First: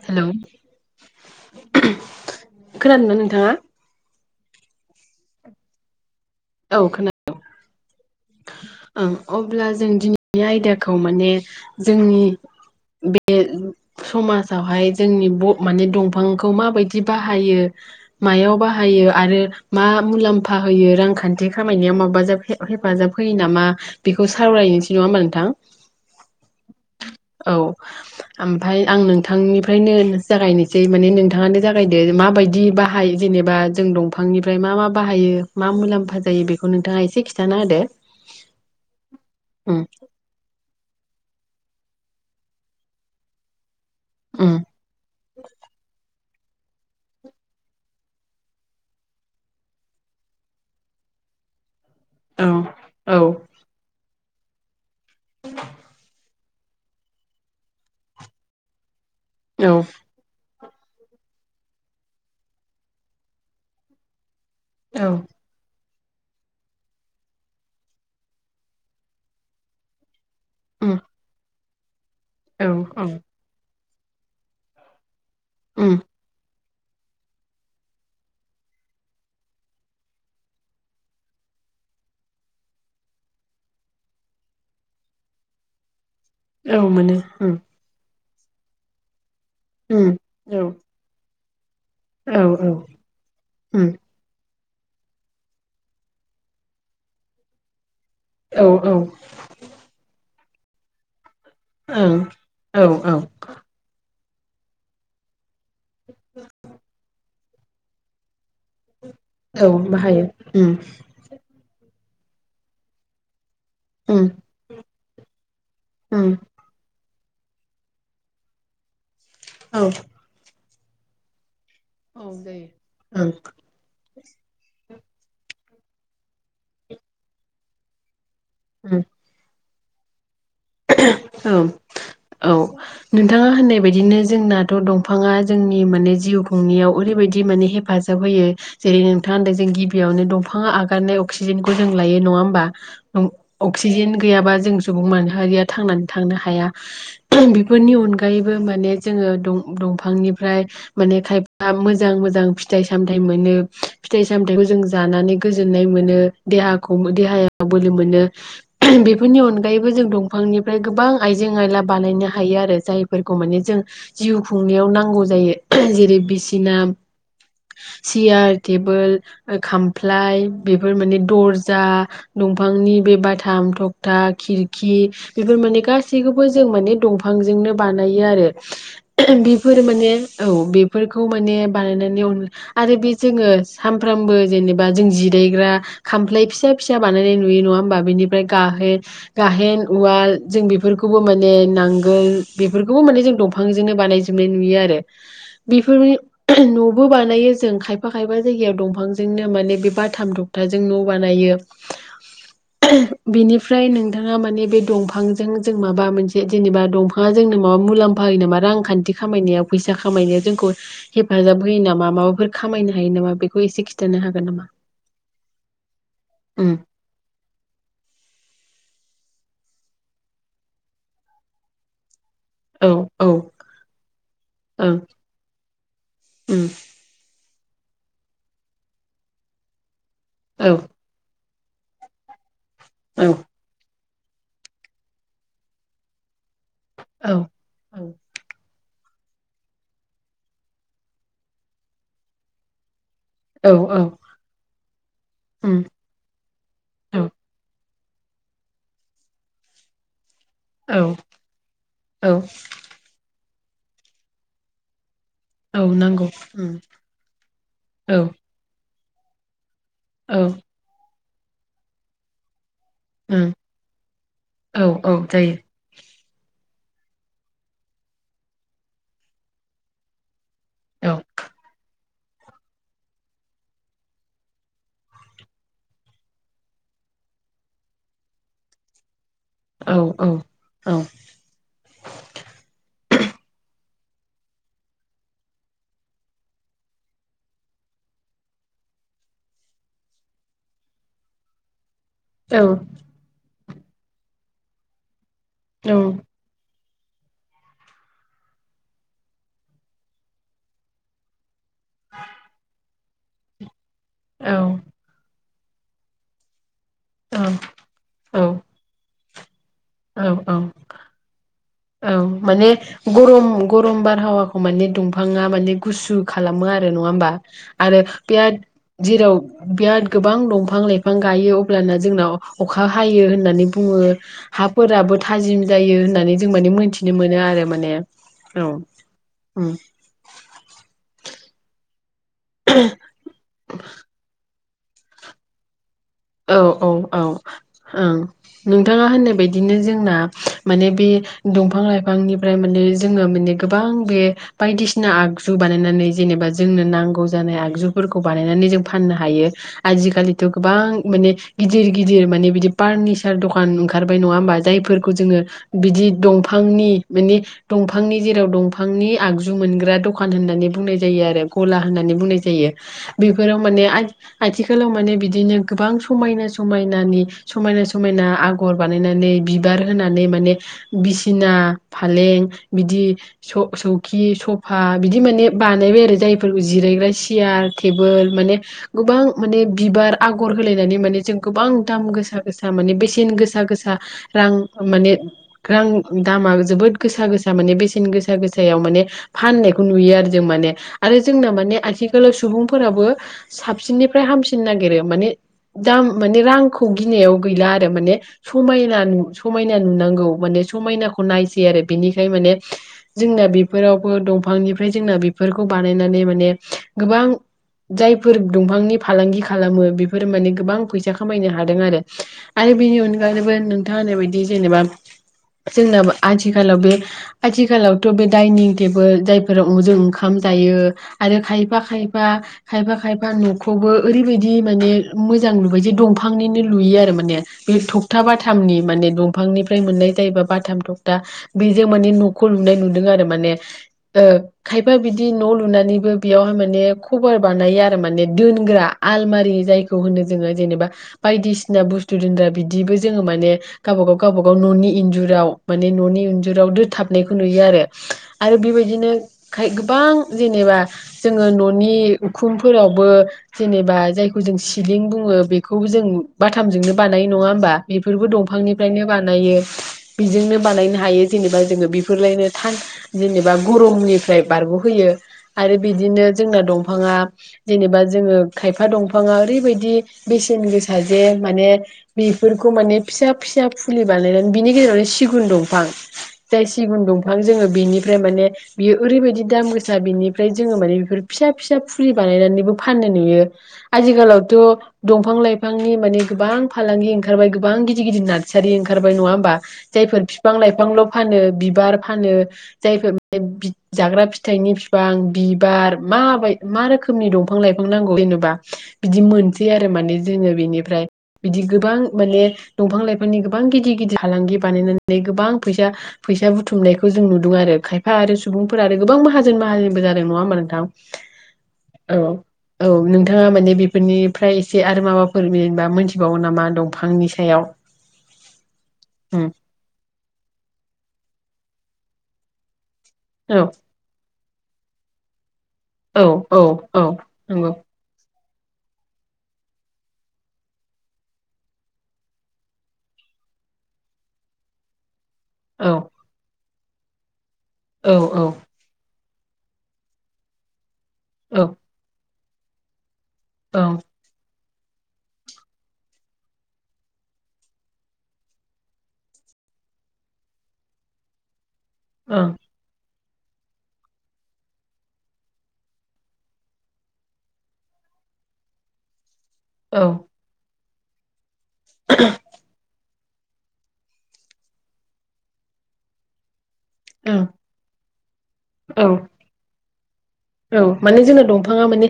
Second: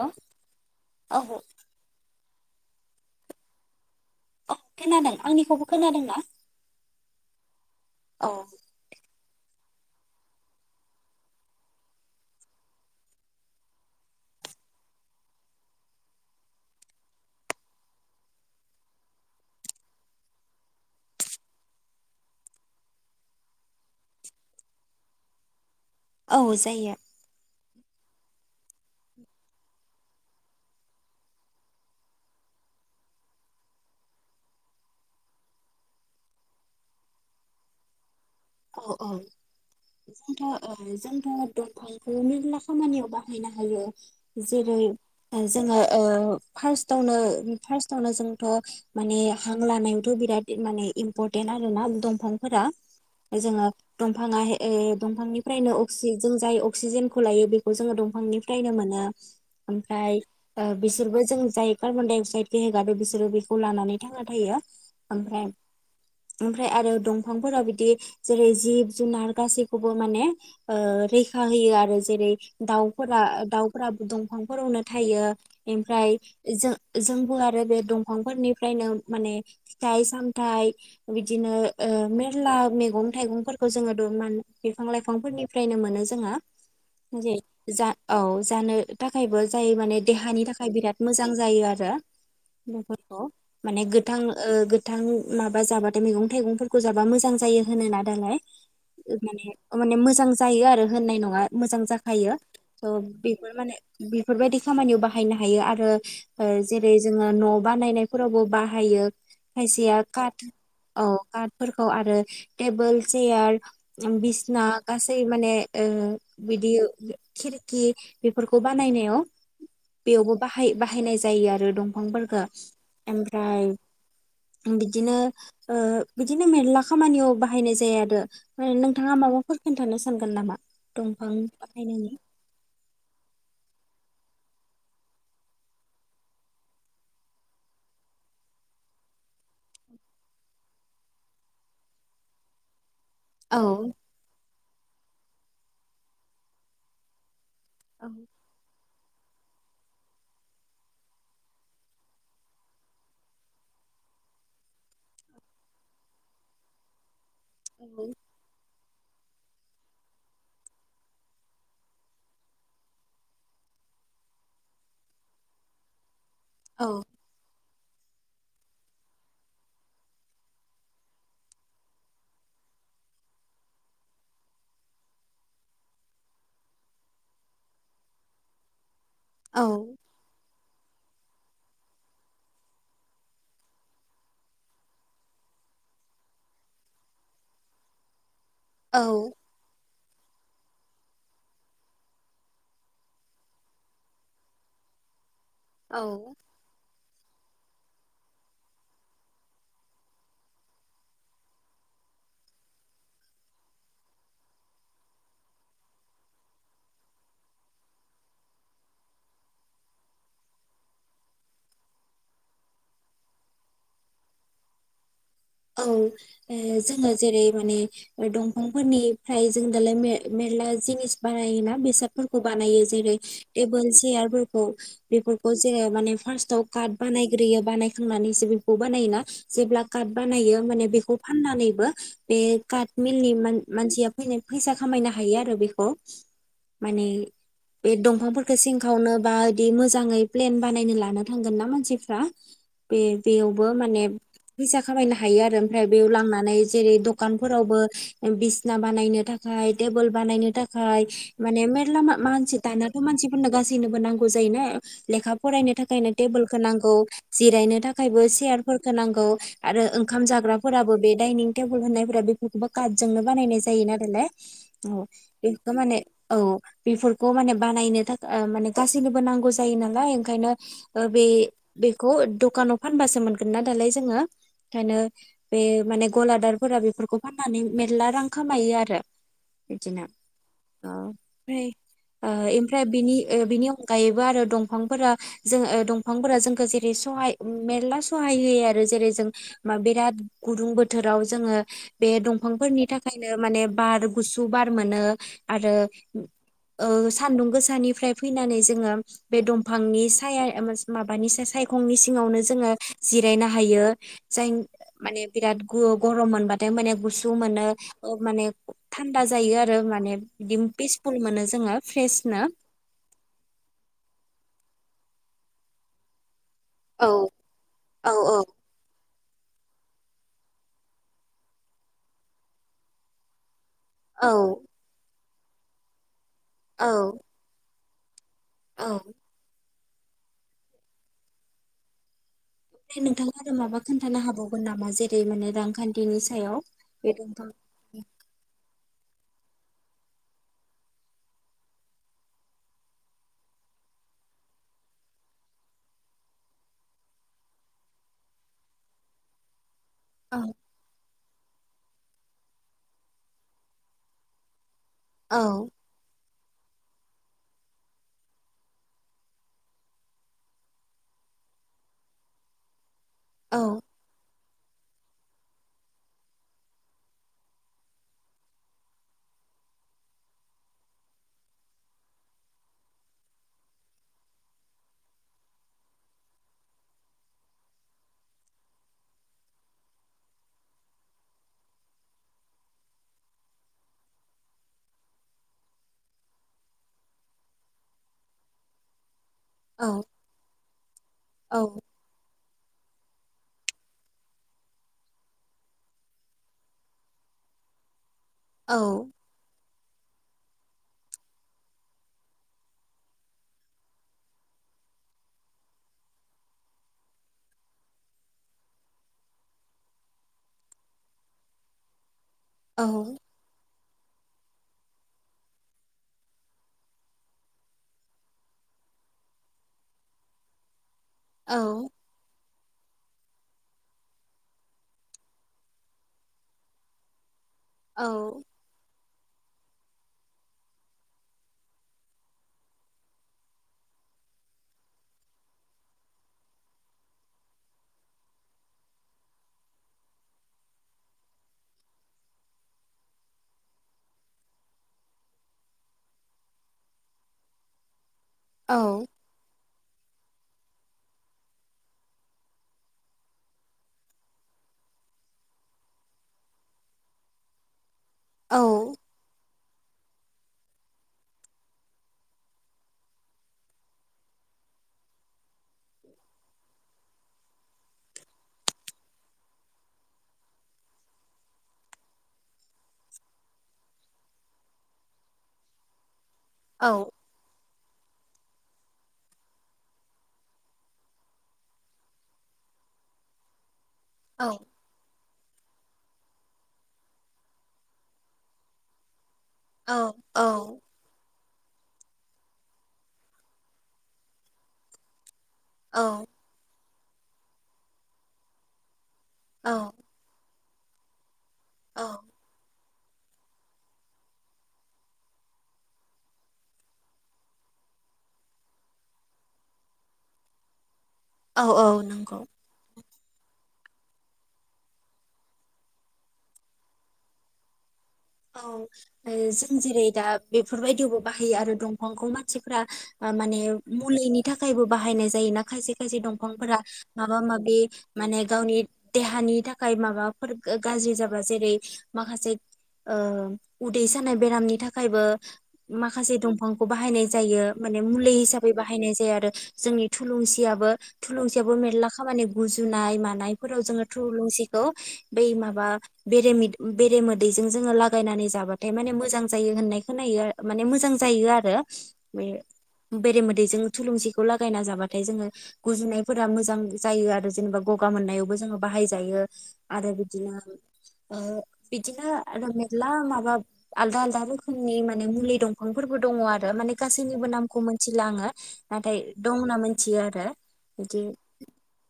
औ औ खोनादोंना नोंथाङा औ खोनादों आंनिखौबो खोनादों ना औ खोनादों औ ओं अब्ला जों दिनैनि आयदाखौ माने जोंनि बे समाजावहाय जोंनि ब माने दंफांखौ माबायदि बाहायो मायाव बाहायो आरो मा मुलाम्फा होयो रांखानथि थि खामायनायाव माबाजाब हेफाजाब होयो नामा बेखौ सावरायनोसै नङा होनमा नोंथां औ जायो औ ओमफ्राय आं नोंथांनिफ्रायनो जागायनोसै माने नोंथाङानो जागायदो माबायदि बाहाय जेनेबा जों दंफांनिफ्राय मा मा बाहायो मा मुलाम्फा जायो बेखौ नोंथाङा एसे खिथाना होदो औ औ उम जोंथ' अ जोंथ' दंफांखौ मेरला खामानियाव बाहायनो हायो उम जेरै जोङो अ फार्स्टआवनो फार्स्टावनो जोंथ' माने हां लानायावथ' बिराद माने इम्परटेन्ट आरो ना औ दंफांफोरा औ जोङो दं दंफाङा एह दंफांनिफ्रायनो अक्सि जों जाय अक्सिजेनखौ लायो बेखौ जोङो दंफांनिफ्रायनो मोनो औ ओमफ्राय अ बिसोरबो जों जाय कार्बन डाइ अक्साइद हगारदों बिसोरो बेखौ लानानै थांना थायो औ ओमफ्राय ओमफ्राय आरो दंफांफोराव बिदि जेरै जिब जुनार गासैखौबो माने अ उम रैखा होयो आरो जेरै औ औ दाउफोरा दाउ फोराबो दंफांफोरावनो थायो उम ओमफ्राय जों जोंबो आरो बे दंफांफोरनिफ्रायनो माने फिथाइ सामथाइ बिदिनो ओ मेरला मैगं थाइगं फोरखौ जोङो दरमान बिफां लाइफांफोरनिफ्रायनो मोनो जोंहा औ मोनो जे उम जा औ जानो थाखायबो जाय माने उम देहानि औ थाखाय बिराद मोजां जायो औ आरो औ [unintelligible] माने उम गोथां ओ गोथां माबा जाबाथाय मैगं थाइगंफोरखौ जाबा मोजां जायो होनोना दालाय औ माने मोजां जायो आरो होननाय नङा मोजां ओं जाखायो औ औ बेफोर माने बेफोरबायदि खामानियाव बाहायनो हायो हायो आरो जेरै जोङो न' बानायनायफोरावबो बाहायो औ खायसेया बाहायो काट उम औ कार्टफोरखौ आरो टेबोल सेयार उम बिसना गासै माने उम बिदि खिरखि बेफोरखौ बानायनायाव औ बेयावबो बाहायो बाहायनाय जायो आरो औ दंफांफोरखौ जायो ओं ओमफ्राय बि बिदिनो बिदिनो मेरला खामानियाव बाहानाय जायो [unintelligible] नोंथाङा माबाफोर खोन्थानो सानगोन नामा दंफां औ बाहायनायनि औ नोंथाङा होननाय बेदिनो जोंनाथ' दंफाङा जोंनि माने जिउ खुंनायाव ओरैबायदि माने हेफाजाब होयो जेरै नोंथांङा होनदों जों गिबियावनो दंफाङा आगारनाय अक्सिजेनखौ जों लायो नङा होमबा औ अक्सिजेन गैयाबा जों सुबुं मानो माहारिया थांनानै थांनो हाया बेफोरनि औ अनगायैबो माने जोङो दंफांनिफ्राय माने खायफा मोजां मोजां फिथाइ सामथाइ मोनो फिथाइ सामथखौ जों जानानै गोजोननाय मोनो देहाखौ देहाया बोलो मोनो [unintelligible] बेफोरनि अनगायैबो जों दं बिफांनिफ्राय गोबां आइजें आयला बानायनो हायो आरो जायफोरखौ माने जों जिउ खुंनायाव नांगौ जायो जेरै बिसिना औ सियार टेबोल खामफ्लाय बेफोर माने दर्जा दंफांनि बे बाथाम थखथा खिरखि बेफोर माने गासैखौबो जों माने दंफांजोंनो बानायो आरो औ बेफोर माने औ बेफोरखौ माने बानायनानै आरो बे जोङो सानफ्रामबो जेनेबा जों जिरायग्रा खामफ्लाय फिसा फिसा बानायनाय नुयो नङा होमबा बेनि बे गाहे औ गाहेन उवाल जों बेफोरखौबो माने नांगोल बेफोरखौबो माने जों दंफांजोंनो बानायजोबनाय नुयो आरो। बेफोरनि औ न'बो बो बानायो जों खायफा खायफा जायगायाव‌ दंफांजोंनो माने बे बाथाम थखथाजों न' बानायो बेनिफ्राय नोंथाङा माने बे दंफांजों जों माबा मोनसे जेनेबा दंफाङा जोंनो माबा मुलाम्फा होयो नामा रांखान्थि खामायनायाव फैसा खामायनायाव जोंखौ हेफाजाब होयो नामा माबाफोर खामायनो हायो नामा बेखौ एसे खिन्थानो हागोन नामा? औ उम जोङो जेरै माने दंफांफोरनि फ्राय जों दालाय मेरला जिनिस बानायोना बेसाद। फोरखौ बानायो औ जेरै औ टेबोल चेयारफोरखौ ओं बेफोरखौ जेरै माने फार्स्टाव उम काथ बानायग्रोयो बानायखांनानैसो बेखौ बानायोना जेब्ला काथ बानायो औ होमबानिया बेखौ फाननानै बो बे काटमिलनि औ मान-मानसिया फैसा खामायनो हायो आरो बेखौ। माने औ बे दंफांफोरखौ सिं खावनो बा इदि मोजाङै प्लेन बानायनो लाना थांगोन ना मानसिफ्रा बे बेयावबो औ औ माने फैसा खामायनो हायो आरो उम ओमफ्राय बेयाव लांनानै जेरै औ दखानफोरावबो बिसना बानायनो थाखाय टेबोल बानायनो थाखाय औ माने मेरला औ मानसि दानाथ' मानसि फोरनो गासैनोबो नांगौ जायोना लेखा फरायनो औ थाखायनो नांगौ टेबोलखौ उम नांगौ जिरायनो औ थाखायबो सेयारफोरखौ होनांगौ आरो ओंखाम औ जाग्राफोराबो बे डाइनिं टेबोल होननायफोरा बेफोरखौबो काथजोंनो उम बानायनाय जायोना दालाय औ बेखौ माने औ बेफोरखौ माने बानायनो थाखाय माने गासैनोबो नांगौ जायो नालाय ओंखायनो औ बे बेफोर खौ दखानाव फानबासो मोनगोन ना दालाय जोङो। ओंखायनो बे माने गलादारफोरा बेफोरखौ फाननानै मेरला रां खामायो आरो औ बिदिनो औ औ ओमफ्राय ओमफ्राय बिनि बिनि अनगायैबो आरो दंफांफोरा जों दंफांफोरा जोंखौ जेरै सहाय मेरला सहाय होयो आरो जेरै जों बिराद गुदुं बोथोराव जोङो बे औ दंफांफोरनि थाखायनो माने बार गुसु बार मोनो आरो औ सानदुं गोसानिफ्राय फैनानै जोङो बे दंफांनि साया माबानि साय खंनि सिङावनो जोङो जिरायनो हायो। औ जाय माने बिराद ग-गरम मोनबाथ' माने गुसु मोनो ओ माने थां दा जायो आरो माने औ औ बिदि पिसफुल मोनो जोङो औ फ्रेसनो माने गरम गरम बारहावाखौ माने दंफाङा माने गुसु खालामो आरो नङा औ होमबा आरो औ औ बिराद जेराव बिराद गोबां दंफां लाइफां गायो अब्लाना जोंनाव अखा हायो होननानै बुङो औ फोराबो थाजिम जायो होननानै जों माने औ मोनथिनो मोनो आरो माने। औ ओं ओमफ्राय नोंथाङा आरो माबा खोन्थानो हाबाव नामा जेरै माने रांखान्थि औ औ औ ओं नोंथाङा होननाय बायदि बिदिनो जोंना माने बे दंफां लाइफांनिफ्राय माने जोङो माने गोबां बे बायदिसिना आगजु बानायनानै जेनेबा जोंनो नांगौ जानाय आगजुफोरखौ बानायनानै जों फाननो हायो। औ आजिखालिथ' गोबां माने गिदिर गिदिर माने बिदि फार्निसार दखान ओंखारबाय नङा होमबा? जायफोरखौ औ जोङो बिदि दंफां दंफांनि माने दंफांनि जेराव दंफांनि आगजु मोनग्रा दखान होननानै बुंनाय जायो आरो ग'ला होननानै बुंनाय जायो। औ बेफोराव माने आ आथिखालाव माने बिदिनो गोबां समायना समायनानि समायना समायना आगर बानायनानै बिबार होनानै माने बिसिना फालें बिदि स सौखि सफा बिदि माने बानायबाय आरो जायफोरखौ जिरायग्रा सियार टेबोल माने गोबां माने बिबार आगर आगर होलायनानै माने जों गोबां दाम गोसा गोसा माने बेसेन गोसा गोसा रां माने रां दामा जोबोद गोसा गोसा माने बेसेन गोसा गोसायाव माने फाननायखौ नुयो आरो जों माने आरो जोंना औ माने आथिखालाव सुबुंफोराबो साबसिननिफ्राय हामसिन नागिरो माने दाम माने रांखौ गिनायाव गैला आरो माने। समायना औ नु समायना नांगौ माने समायनाखौ नायसै आरो बेनिखाय माने जोंना बेफोरावबो दंफांनिफ्राय जोंना बेफोरखौ बानायनानै माने गोबां जायफोर दंफांनि फालांगि खालामो बे फोर माने गोबां फैसा खामायनो हादों आरो। आरो बेनि औ अनगायैबो नों नोंथां होननाय बायदि जेनेबा जोंनाव आथिखालाव बे आथिखालावथ' बे दाइनिं टेबोल जायफोराव जों ओंखाम जायो। आरो खायफा औ खायफा खायफा खायफा न'खौबो ओरैबायदि माने मोजां लुबाय जे दंफांनिनो लुयो आरो माने बे थ'खथा औ बाथामनि माने दं बिफांनिफ्राय मोननाय जायोबा बाथाम थखथा बेजों माने न'खौ लुनाय नुदों आरो माने खायफा बिदि न' लुनानैबो बेयावहाय माने खबार बानायो आरो माने दोनग्रा आलमारि जाय खौ होनो जोङो जेनेबा बायदिसिना बुस्थु दोनग्रा बिदिबो जोङो माने गावबा गाव गावबा गाव न'नि इन्जुराव माने न'नि इन्जुराव दोथाबनायखौ नुयो आरो। आरो औ बेबायदिनो गोबां जेनेबा जोङो न'नि उखुमफोरावबो जेनेबा जायखौ जों सिलिं बुङो बेखौ जों बाथामजोंनो बानायो नङा होमबा बेफोरबो औ दंफांनिफ्रायनो बानायो। बेजोंनो बानायनो हायो जेनेबा जोङो बेफोरलायनो था जेनेबा गरमनिफ्राय बारग'होयो आरो बिदिनो जोंना दंफाङा जेनेबा जोङो खायफा दंफाङा ओरै बायदि बेसेन गोसा जे माने बेफोरखौ माने फिसा फिसा फुलि बानायनानै बिनि गेजेरावनो सिगुन दंफां जाय सिगुन औ दंफां जोङो बेनि फ्राय माने बियो ओरैबायदि दाम गोसा बिनिफ्राय जोङो माने बेफोर फिसा फिसा फुलि बानायनानैबो फाननाय नुयो आथिलाव थ' औ दं दंफां लाइफांनि माने गोबां फालांगि ओंखारबाय गोबां गिदिर गिदिर नारसारि ओंखारबाय नङा। बा औ जायफोर औ बिफां लाइफांल' फानो बिबार फानो जायफोर बे जाग्रा फिथाइनि बिफां बि बार औ मा बायदि मा रोखोम खोमनि दंफां लाइफां नांगौ जेनबा बिदि मोनसै आरो औ माने जोङो बेनि फ्राय बिदि गोबां माने दंफां लाइफांनि गोबां गिदिर गिदिर फालांगि बानायनानै गोबां फैसा फैसा बुथुमनायखौ जों नुदों आरो खायफा आरो सुबुंफोर आरो गोबां माहाजोन माहाजोनबो जादों नङा होनबा नोंथां औ औ नंगौ। ओ माने बेफोरनिफ्राय एसे आरो माबाफोर जेनेबा मोनथिबावो नामा दंफांनि सायाव औ उम जों जेरै दा बेफोरबायदियावबो बाहायो आरो दंफांखौ मानसिफ्रा माने औ मुलैनि थाखायबो बाहायनाय जायो ना। खायसे खायसे औ औ दंफांफोरा औ माबा नंगौ माबि माने गावनि देहानि थाखाय माबाफोर गाज्रि जाबा जेरै माखासे ओ उदै सानाय बेरामनि थाखायबो औ माखासे दंफां खौ बाहायनाय जायो माने औ मुलि औ हिसाबै बाहायनाय जाया आरो जोंनि थुलुंसियाबो औ थुलुंसियाबो मेरला खामानि गुजुनाय मान नायफोराव ओं जोङो थुलुंसि खौ बै माबा बेरे मो मोदैजों जोङो लागायनानै जाबाथाय माने मोजां जायो होननाय खोनायो आ माने मोजां जायो आरो बे औ बेरे मोदैजों थुलुंसिखौ लागायना जाबाथाय जोङो गुजुनायफोरा मोजां जायो आरो जेनेबा गगा मोननायावबो जोङो बाहायजायो आरो ओं बिदिनाबो ओ बिदिनो माला माबा आलदा आलदा रोखोमनि माने मुलि दंफांफोरबो दङ आरो माने गासैनिबो नामखौ मोनथिला आङो औ नाथाय ओं दंना मोनथि या आरो औ माने बिदि जोंनो दंफाङा माने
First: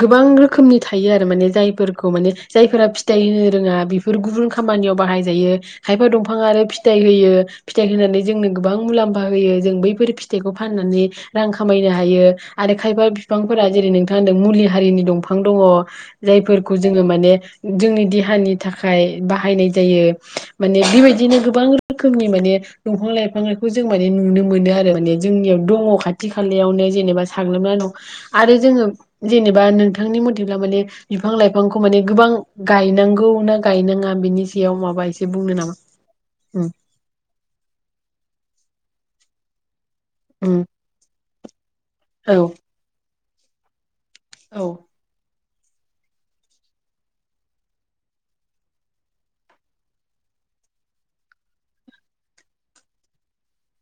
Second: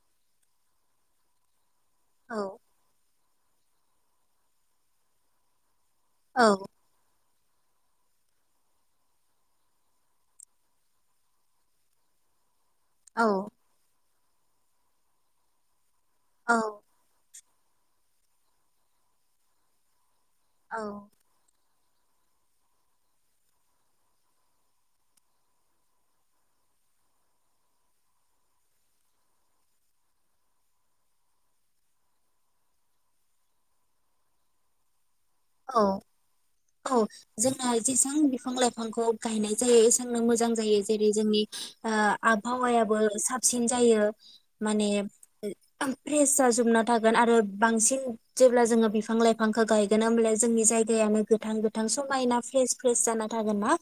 गोबां रोखोमनि थायो आरो माने जायफोर खौ माने औ जायफोरा फिथाइ होनो रोङा बेफोर गुबुन खामानियाव बाहायजायो खायफा दंफां औ आरो फिथाइ होयो फिथाइ होनानै जोंनो गोबां मुलाम्फा होयो जों बैफोर फिथाइखौ फाननानै रां खामायनो हायो आरो खायफा औ बिफांफोरा जेरै नों मा होनदों मुलि हारिनि दंफां दङ औ जायफोरखौ जोङो माने जोंनि देहानि थाखाय बाहायनाय जायो माने औ बेबायदिनो गोबां रोखोमनि माने दंफां लाइफांखौ जों माने नुनो मोनो आरो माने जोंनियाव दङ खाथि खालायावनो जेनेबा साग्लोबना दङ आरो जोङो जेनेबा नोंथांनि मथेब्ला माने बिफां लाइफांखौ माने गोबां गायनांगौ ना गायनाङा बिनि सायाव माबासे औ औ जोंना जेसां बिफां लाइफांखौ गायनाय जायो एसे सोंनो मोजां उम जायो जेरै जोंनि ओ औ आबहावायाबो सा सिन जायो औ माने फ्रेस जाजोबना थागोन आरो बांसिन जेब्ला जोङो बिफां लाइफांखौ गायगोन होमब्ला जोंनि जायगायानो गोथां गोथां समायना फ्रेस फ्रेस जाना थागोन ना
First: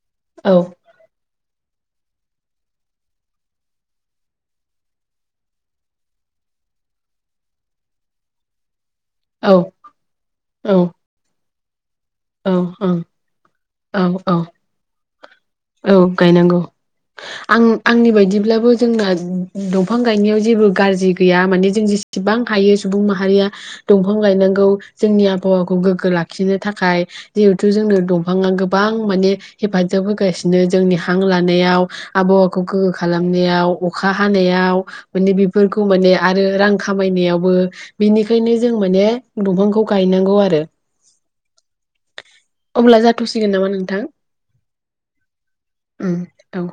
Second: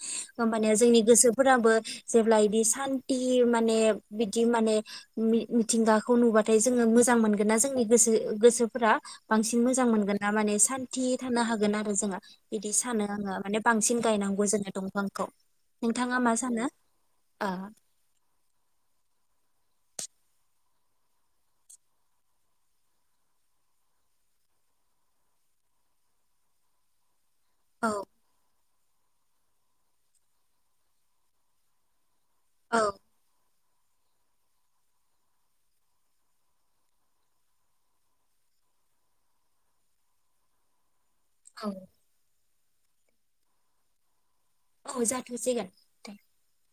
औ होमबानिया जोंनि गोसो फोराबो जेब्ला इदि सान्थि माने बिदि माने मिथिंगाखौ नुबाथाय जोङो मोजां मोनगोन ना जोंनि गोसो गोसोफोरा औ बांसिन मोजां मोनगोन ना माने औ सान्थि हागोन आरो जों ओं बिदि सानो औ आङो माने बांसिन औ गायनांगौ जोंङो दंफांखौ औ नोंथाङा मा गायनांगौ सानो आं आंनि बायदिब्लाबो जोंना दंफां गायनायाव जेबो गाज्रि गैया माने जों जेसेबां हायो सुबुं माहारिया दंफां गायनांगौ जोंनि आबहावाखौ गोग्गो लाखिनो थाखाय [inaudible] जिहेथु औ जोंनो दंफाङा गो गोबां माने हेफाजाब होगासिनो जोंनि हां लानायाव आबहावाखौ औ गोगो खालामनायाव अखा हानायाव माने बेफोरखौ माने आरो रां खामायनायावबो बेनिखायनो जों माने दंफांखौ गायनांगौ आरो औ अब्ला जाथ'सिगोन नामा नोंथां औ जाथ'सिगोन दे उम औ